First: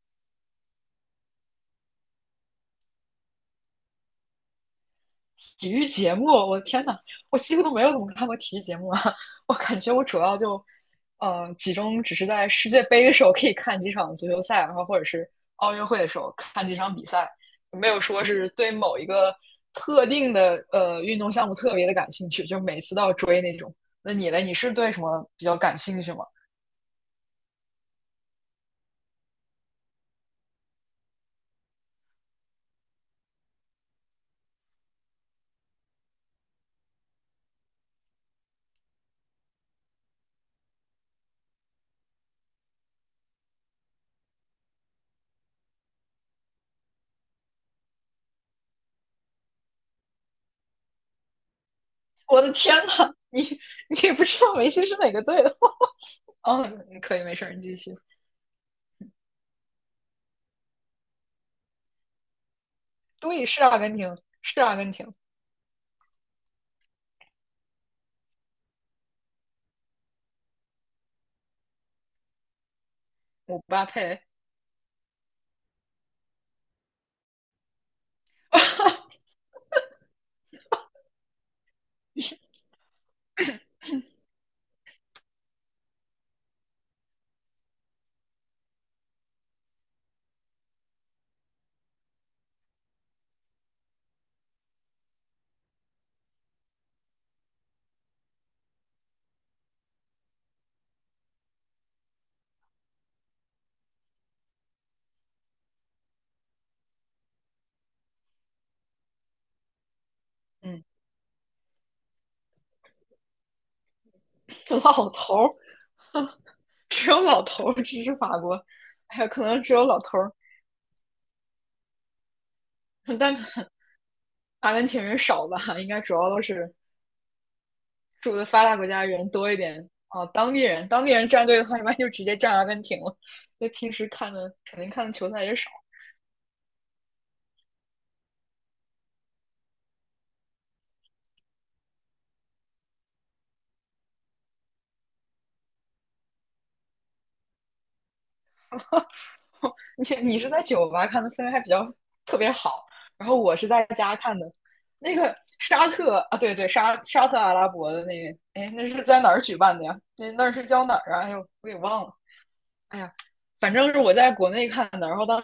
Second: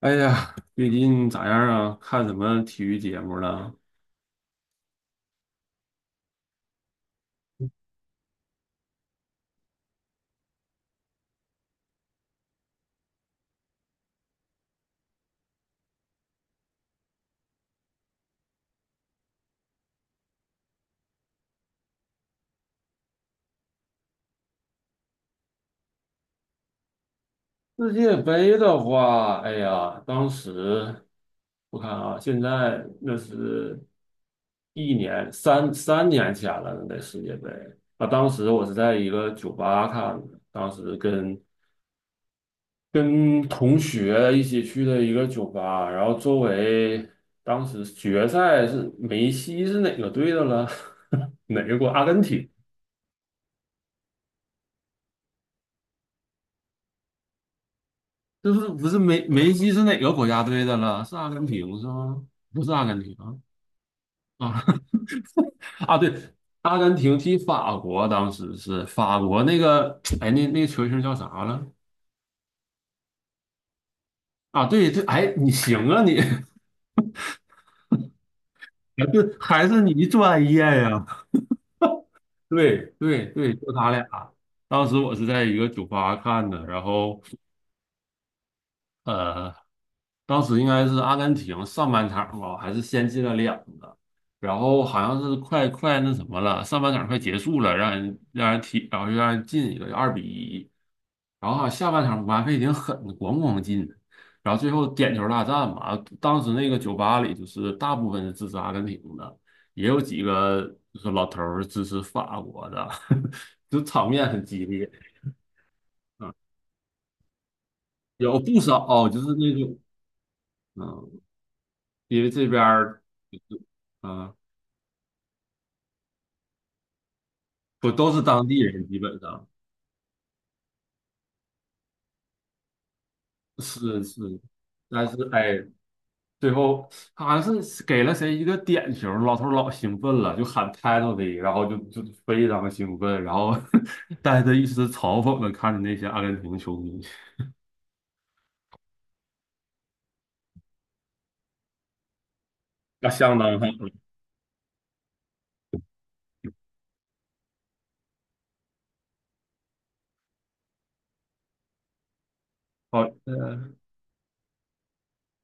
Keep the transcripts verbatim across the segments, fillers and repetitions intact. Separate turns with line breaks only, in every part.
哎呀，最近咋样啊？看什么体育节目了？
体育节目，我的天呐，我几乎都没有怎么看过体育节目啊！我感觉我主要就，呃，集中只是在世界杯的时候可以看几场足球赛，然后或者是奥运会的时候看几场比赛，没有说是对某一个特定的呃运动项目特别的感兴趣，就每次都要追那种。那你呢？你是对什么比较感兴趣吗？
世界杯的话，哎呀，当时我看啊，现在那是一年三三年前了，那世界杯啊，当时我是在一个酒吧看的，当时跟跟同学一起去的一个酒吧，然后周围当时决赛是梅西是哪个队的了？哪个国？阿根
我
廷。
的天呐，你你也不知道梅西是哪个队的？嗯，可以，没事你继续。
就是不是梅梅西是哪个国家队的了？是阿根廷是吗？不是阿根廷啊
对，是阿根廷，
啊
是阿 根廷，
啊！对，阿根廷踢法国，当时是法国那个哎，那那球星叫啥了？
姆巴佩。
啊，对对，哎，你行啊你，啊对，还是你专业呀？对对对，就他俩。当时我是在一个酒吧看的，然后呃，当时应该是阿根廷上半场吧，还是先进了两个，然后好像是快快那什么了，上半场快结束了，让人让人踢，然后又让人进一个二比一，然后好像下半场姆巴佩挺狠的，咣咣进，然后最后点球大战嘛，当时那个酒吧里就是大部分是支持阿根廷的，也有几个
嗯。
就是老头儿支持法国的，就场面很激烈，
老头儿，只有老头儿支持法
有
国，
不少就
哎
是
呀，可
那
能只
种。
有老头儿，
嗯，因为这边儿
但
啊，
阿根廷人少吧，应该主要都是
不都是
住的
当地
发达
人，
国
基
家
本
人
上
多一点。哦，当地人，当地人站队的话，一般就直接站阿根廷了，因为平
是
时看
是，
的肯定
但
看的
是
球赛也
哎，
少。
最后好像是给了谁一个点球，老头儿老兴奋了，就喊 t i t l e 的，然后就就非常兴奋，然后 带着一丝嘲讽的看着那些阿根廷球迷，
你你是在酒吧看的，氛围还比较特别好，
那
然后
相
我
当好。
是在家看的。那个沙特啊，对对，沙沙特阿拉伯的那个，哎，那是在哪儿举办的呀？那那是叫哪儿啊？哎呦，我给忘了。哎
好，
呀，
呃，
反正是我在国内看的，然后当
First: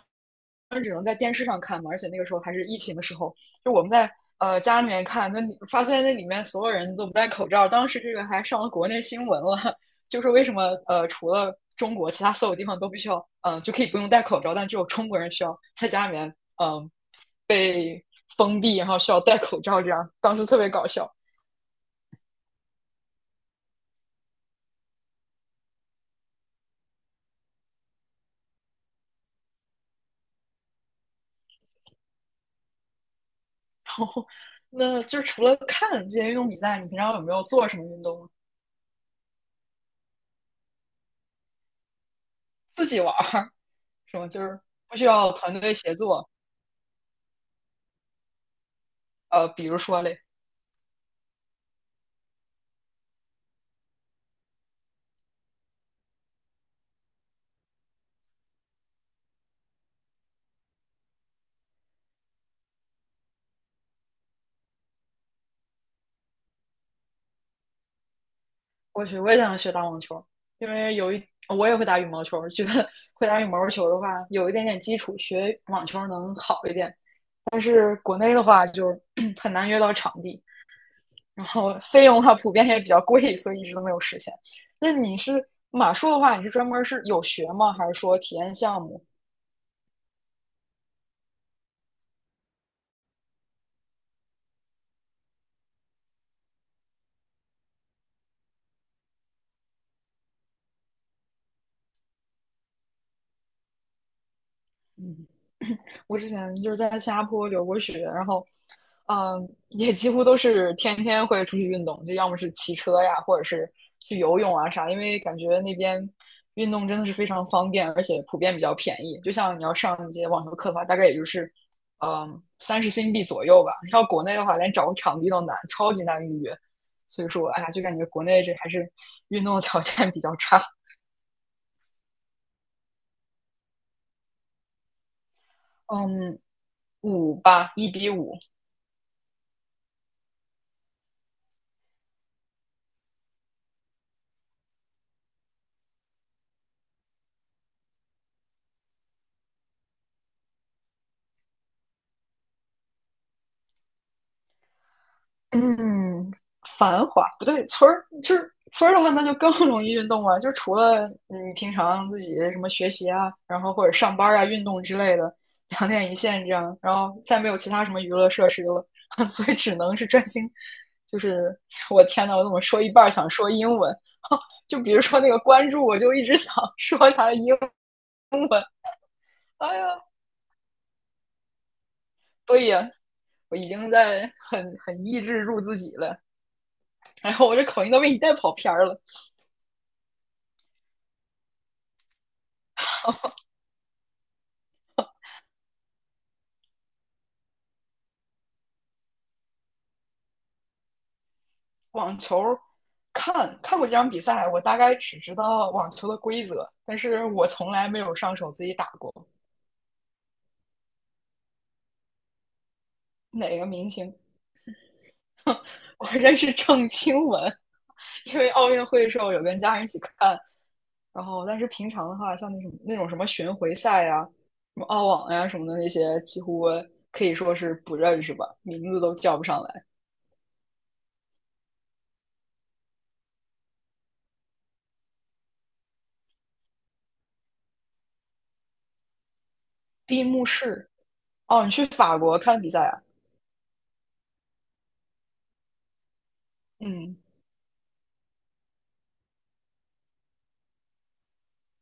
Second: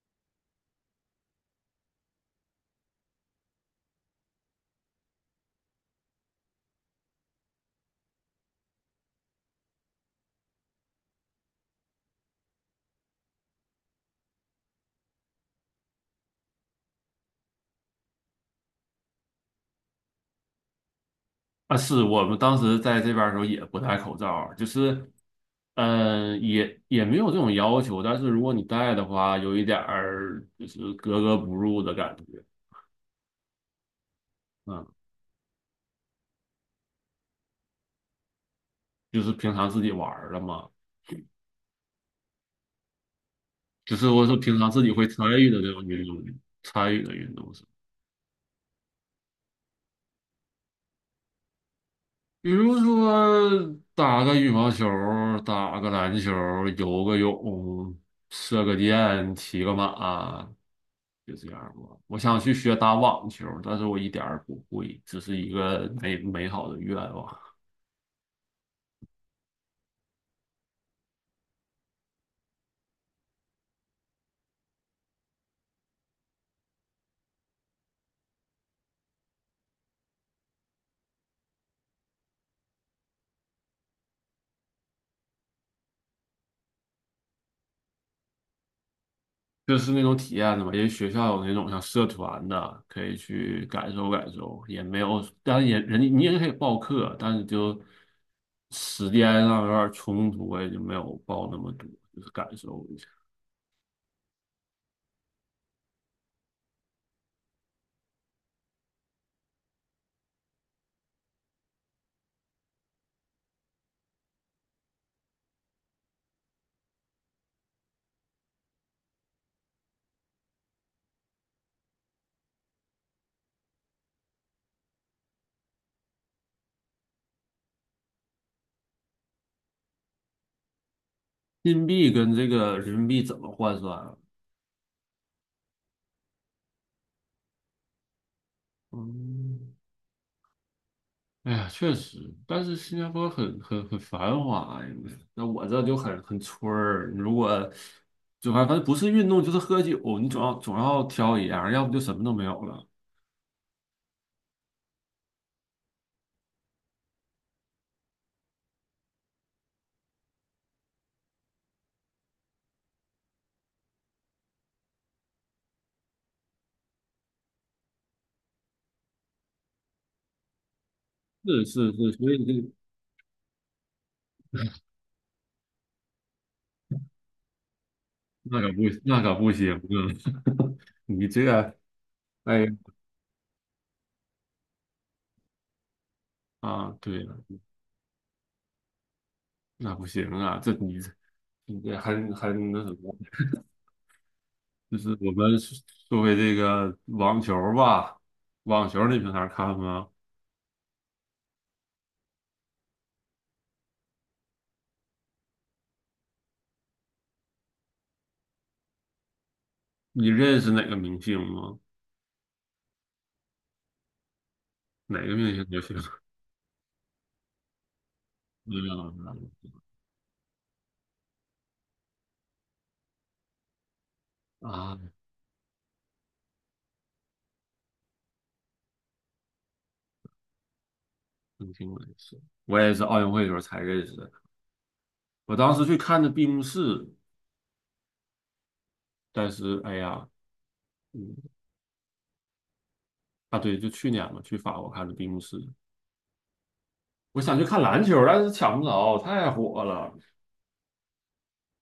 时只能在电视上看嘛，而且那个时候还是疫情的时候，就我们在呃家里面看，那你发现那里面所有人都不戴口罩，当时这个还上了国内新闻了，就是为什么呃除了中国，其他所有地方都必须要呃就可以不用戴口罩，但只有中国人需要在家里面嗯、呃、被封闭，然后需要戴口罩，这样当时特别搞笑。
啊，是我们当时在这边儿的时候也不戴口罩儿，就是嗯，也也没有这种要求，但是如果你带的话，有一点儿就是格格不入的感觉。嗯，
那就除了看这些运动比赛，你平常有没有做什么运动？
就是平常自己玩儿的嘛，
自己玩儿，
就是
什
我
么？
说
就
平
是
常自己
不需
会参
要
与
团
的这
队
种
协
运动，
作。
参与的运动是，
呃，比如说嘞，
比如说打个羽毛球儿打个篮球儿游个泳，射个箭，骑个马，就这样儿吧。我想去学打网球儿但是我一点儿不会，只是一个美美好的愿望。
我去，我也想学打网球，因为有一我也会打羽毛球，觉得会打羽毛球的话，有一点点基础，学网球能好一点。但是国内的话，就 很难约到场地，然后费用的话普遍也比较贵，所以一直都没有实现。那你是马术的话，你是专门是有学吗？还是说体验项目？
就是那种体验的嘛，因为学校有那种像社团的，可以去感受感受，也没有，当然也人家你也可以报课，但是就时间上有点冲突，我也就没有报那么多，就是感受一下。
嗯，我之前就是在新加坡留过学，然后，嗯，也几乎都是天天会出去运动，就要么是骑车呀，或者是去游泳啊啥，因为感觉那边运动真的是非常方便，而且普遍比较便宜。就像你要上一节网球课的话，大概也就是，嗯，三十新币左右吧。要国内的话，连找个场地都难，超级难预约。所以说，哎呀，就感觉国内这还是运动的条件比较差。
硬币跟这个人民币怎么换算啊？
嗯，五吧，一比五。
嗯，哎呀，确实，但是新加坡很很很繁华呀，那我这就很很村儿。如果就反正反正不是运动就是喝酒，你总要总要挑一样，要不就什么都没有了。
嗯，繁华不对，村儿就是村儿的话，那就更容易运动了。就除了你平常自己什么学习啊，然后或者上班啊、运动之类的，两点一线这样，然后再没有其他什么娱乐设施了，所以只能是专心。就是
是是
我
是，
天
所
呐，我
以
怎么
这
说一半儿想说英文？就比如说那个关注，我就一直想 说他的英文。
那可不那可不行
哎
啊！
呀，
你这个
所
哎
以啊我已经在很很抑制住自己了。
啊，对
然
了，
后我这口音都被你带跑偏儿了。
那不行啊，这你这你这很很那什么，就是我们作为这个网球吧，网球你平常看吗？
网球，看看过几场比赛，我大概只知道网球的规则，但是我从来没有上手自己打过。
你认识哪个明星吗？
哪个明星？
哪个明星就行。
我认识郑钦文，因为奥
没有
运会的时
没
候有跟
有
家人一起看，然后但是平常的话，像那什么那种什么巡回赛呀、什么
啊，
澳网呀、啊什么的那些，几乎可以说是不认识吧，名字都叫不上来。
明星我也是，我也是奥运会的时候才认识的。我当时去看的闭幕式，但是哎
闭
呀，
幕式。
嗯
哦，你去法国看比赛啊？
啊对，就去年嘛，去法国看的闭幕式。
嗯，
我想去看篮球，但是抢不着，太火了。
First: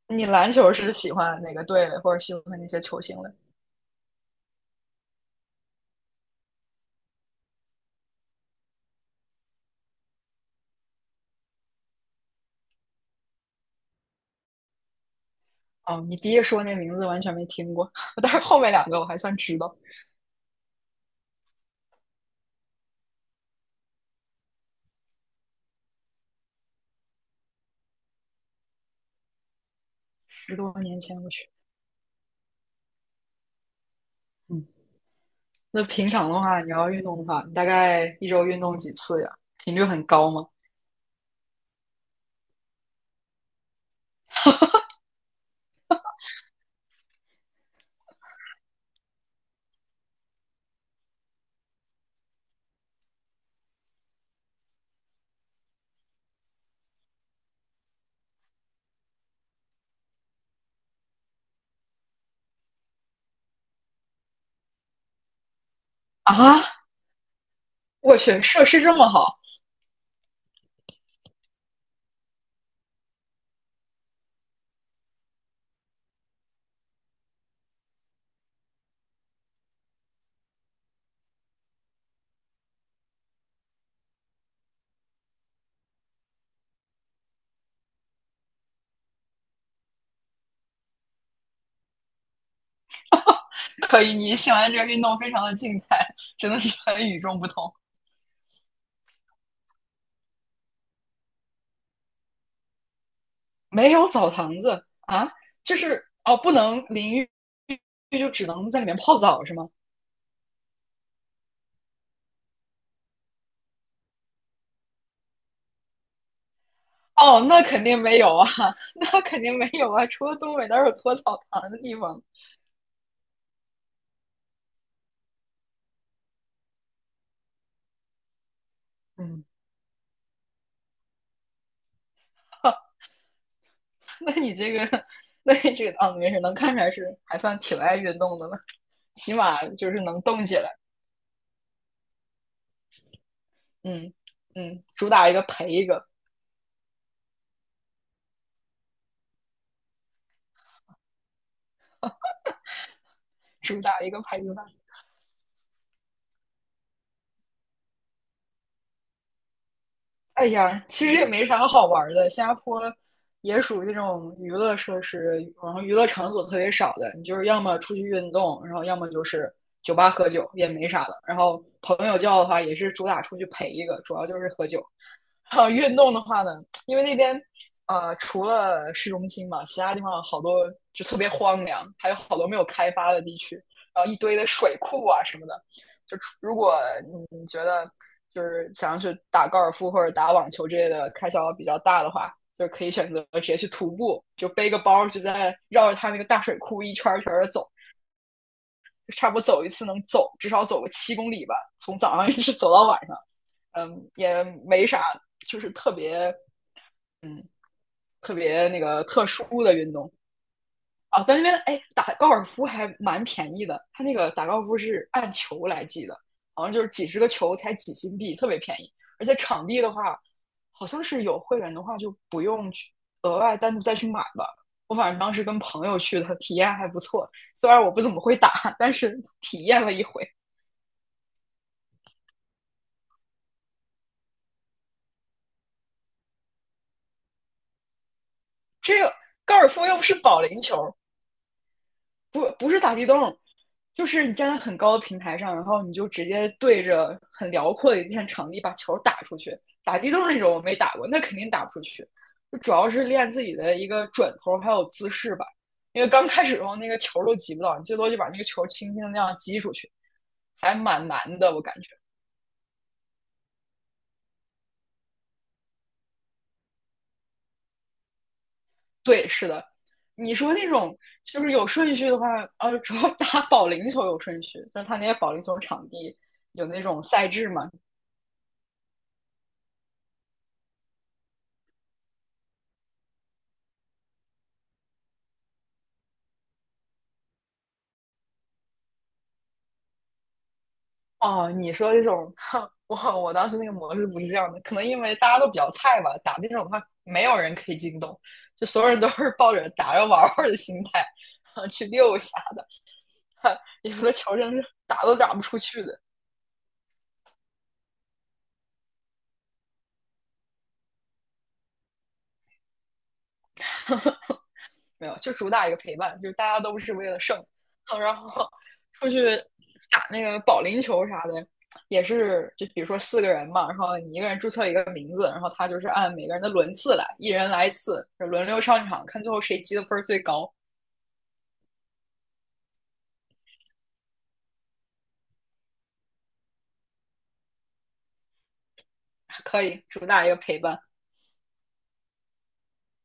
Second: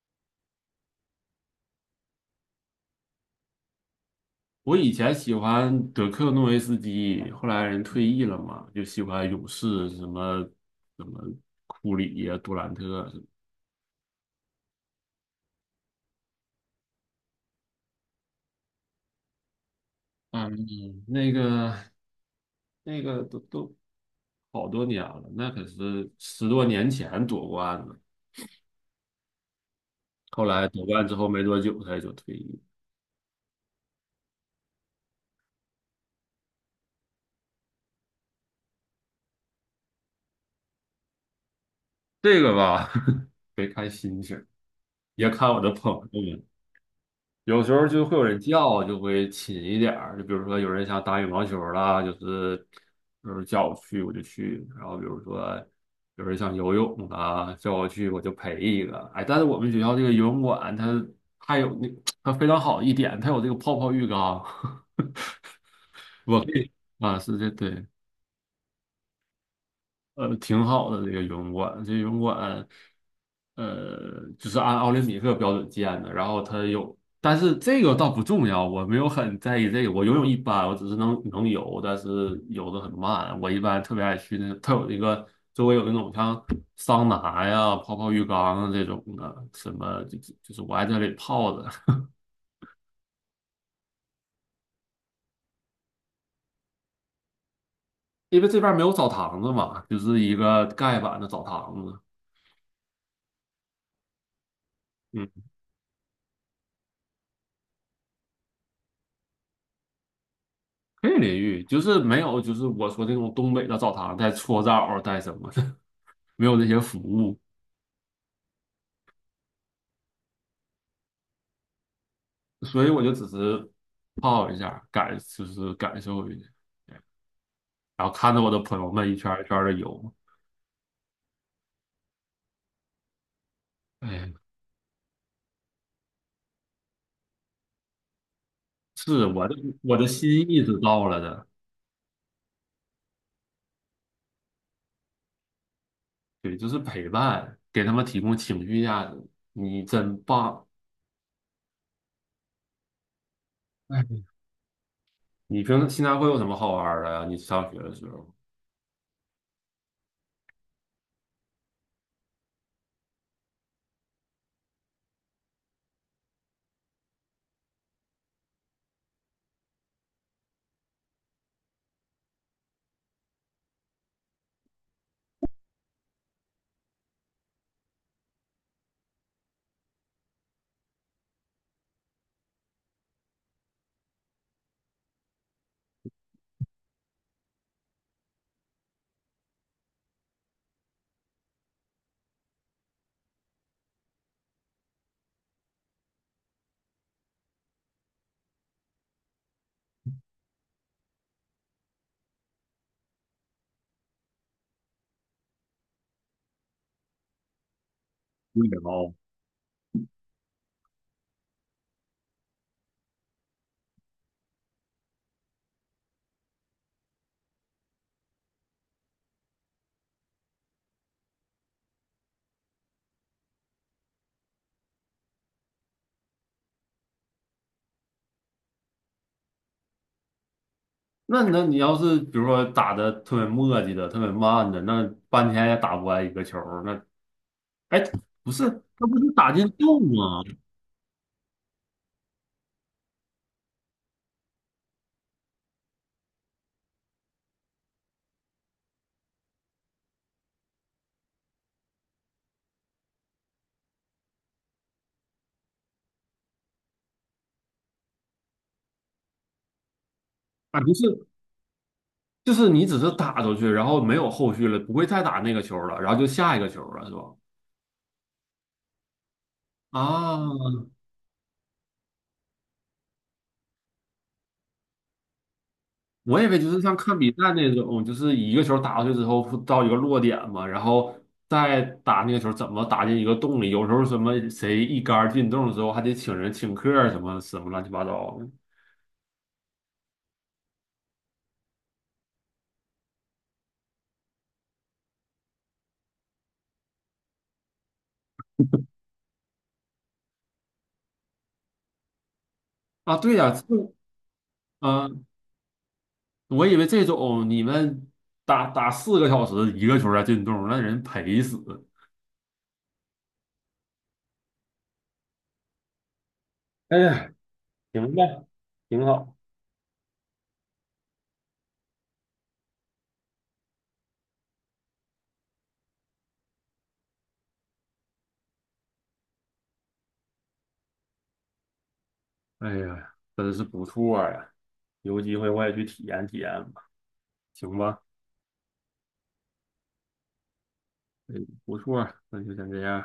你篮球是喜欢哪个队的，或者喜欢那些球星的？
我以前喜欢德克诺维斯基，后来人退役了嘛，就喜欢勇士什么什么库里呀、杜兰特啊什么。
哦，你第一说那名字完全没听过，但是后面两个我还算知道，
嗯，那个那个都都好多年了，那可是十多年前夺冠的，后
十
来
多
夺
年
冠之
前
后
我
没
去。
多久他也就退役。
嗯，那平常的话，你要运动的话，你大概一周运动几次呀？频率很高吗？
这个吧，别看心情，也看我的朋友们。有时候就会有人叫，就会勤一点儿。就比如说有人想打羽毛球儿啦，就是就是叫我去我就去。然后比如说有人想游泳啊，叫我去我就陪一个。哎，但是我们学校这个游泳馆它还有那它非常好一点，它有这个泡泡浴缸。我可
啊，
以啊，是这对。
我去，设施这么好，
呃，挺好的这个游泳馆，这游泳馆，呃，就是按奥林匹克标准建的。然后它有，但是这个倒不重要，我没有很在意这个。我游泳一般，我只是能能游，但是游的很慢。我一般特别爱去那个，它有一个周围有那种像桑拿呀、泡泡浴缸啊这种的，什么就就是我爱在这里泡着，
可以，你喜欢这个运动非常的静态，真的是很与众不同。
因为这边没有澡堂子嘛，就是一个盖板的澡堂子。
没有澡堂子
嗯。
啊，就是哦，不能淋浴，就只能在里面泡澡是吗？
可以淋浴，就是没有，就是我说那种东北的澡堂带搓澡带什么的，没有这些服务，
哦，那肯定没有啊，那肯定没有啊，除了东北哪有搓澡堂的地方？
所以我就只是泡一下，感就是感受一下，对，然后看着我的朋友们一圈儿
嗯，
一圈的游，哎
那你这个，那你这个啊，没事，能看出来是还算挺爱运动的了，
是
起
我的
码就
我
是
的
能
心
动起
意
来。
是到了的，
嗯嗯，主打一个陪一个，
对，就是陪伴，给他们提供情绪价值，你真棒。
主打一个
哎，
陪一个。
你平时现在会有什么好玩儿的呀？你上学的时候
哎呀，其实也没啥好玩的。新加坡也属于那种娱乐设施，然后娱乐场所特别少的。你就是要么出去运动，然后要么就是酒吧喝酒，也没啥的。然后朋友叫的话，也是主打出去陪一个，主要就是喝酒。然后运动的话呢，因为那边呃除了市中心嘛，其他地方好多就特别荒凉，还有好多没有开发的地区，然后一堆的水库啊什么的。就如果你觉得就是想要去打高尔夫或者打网球之类的开销比较大的话，就可以选择直接去徒步，就背个包，就在绕着它那个大水库一圈一圈的走，就差不多走一次能走至少走个七公里吧，从早上一直走到晚上。嗯，也没啥，就是特别嗯特
无
别那
聊
个特殊的运动，啊，但那边哎打高尔夫还蛮便宜的，他那个打高尔夫是按球来计的，好像就是几十个球才几新币，特别便宜。而且场地的话，好像是有会员的话就不用去额外单独再去买吧。我反正当时跟朋友去的，体验还不错。虽然我不怎么会打，但是体验了一回。
那那你要是比如说打的特别磨叽的、特别慢的，那半天也打不完一个球儿。那哎，不是，
这
那
个
不是打
高尔
进
夫又
洞
不是保
吗？
龄球，不不是打地洞，就是你站在很高的平台上，然后你就直接对着很辽阔的一片场地把球打出去。打地洞那种我没打过，那肯定打不出去。就主要是练自己的一个转头还有姿势吧，因为刚开始的时候那个球都击不到，你最多就把那个球轻轻的那样击出去，还
啊，不
蛮难
是，
的，我感觉。
就是你只是打出去，然后没有后续了，不会再打那个球儿了，然后就下一个球儿了，是吧？
对，是的。你说那
啊，
种就是有顺序的话，呃、啊，主要打保龄球有顺序，就是他那些保龄球场地
我以为
有
就是
那
像
种
看
赛
比
制
赛
嘛，
那种，就是一个球打过去之后不到一个落点嘛，然后再打那个球怎么打进一个洞里？有时候什么谁一杆儿进洞之后，还得请人请客儿什么什么乱七八糟的
哦，你说这种，我我当时那个模式不是这样的，可能因为大家都比较菜吧，打那种的话，没有人可以进洞，就所有人都是抱着打着玩玩的心态，啊，去溜一下
啊。对呀、
的，
这。
有的球真是打
啊，呃
都打不出去的。
我以为这种你们打打四个小时一个球才进洞，那人赔死。
没有，就主打一个陪伴，就是大家都不是
哎
为了
呀，
胜，然
行吧，
后
挺
出
好。
去打那个保龄球啥的，也是就比如说四个人嘛，然后你一个人注册一个名字，然后他就是按每个人的轮次来，一人来一次，轮流上场，看最后谁积的分最高。
哎呀，真是不错呀！有机会我也去体验体验吧，行吧？
可以主打一个陪伴，
哎，不错，那就先这样。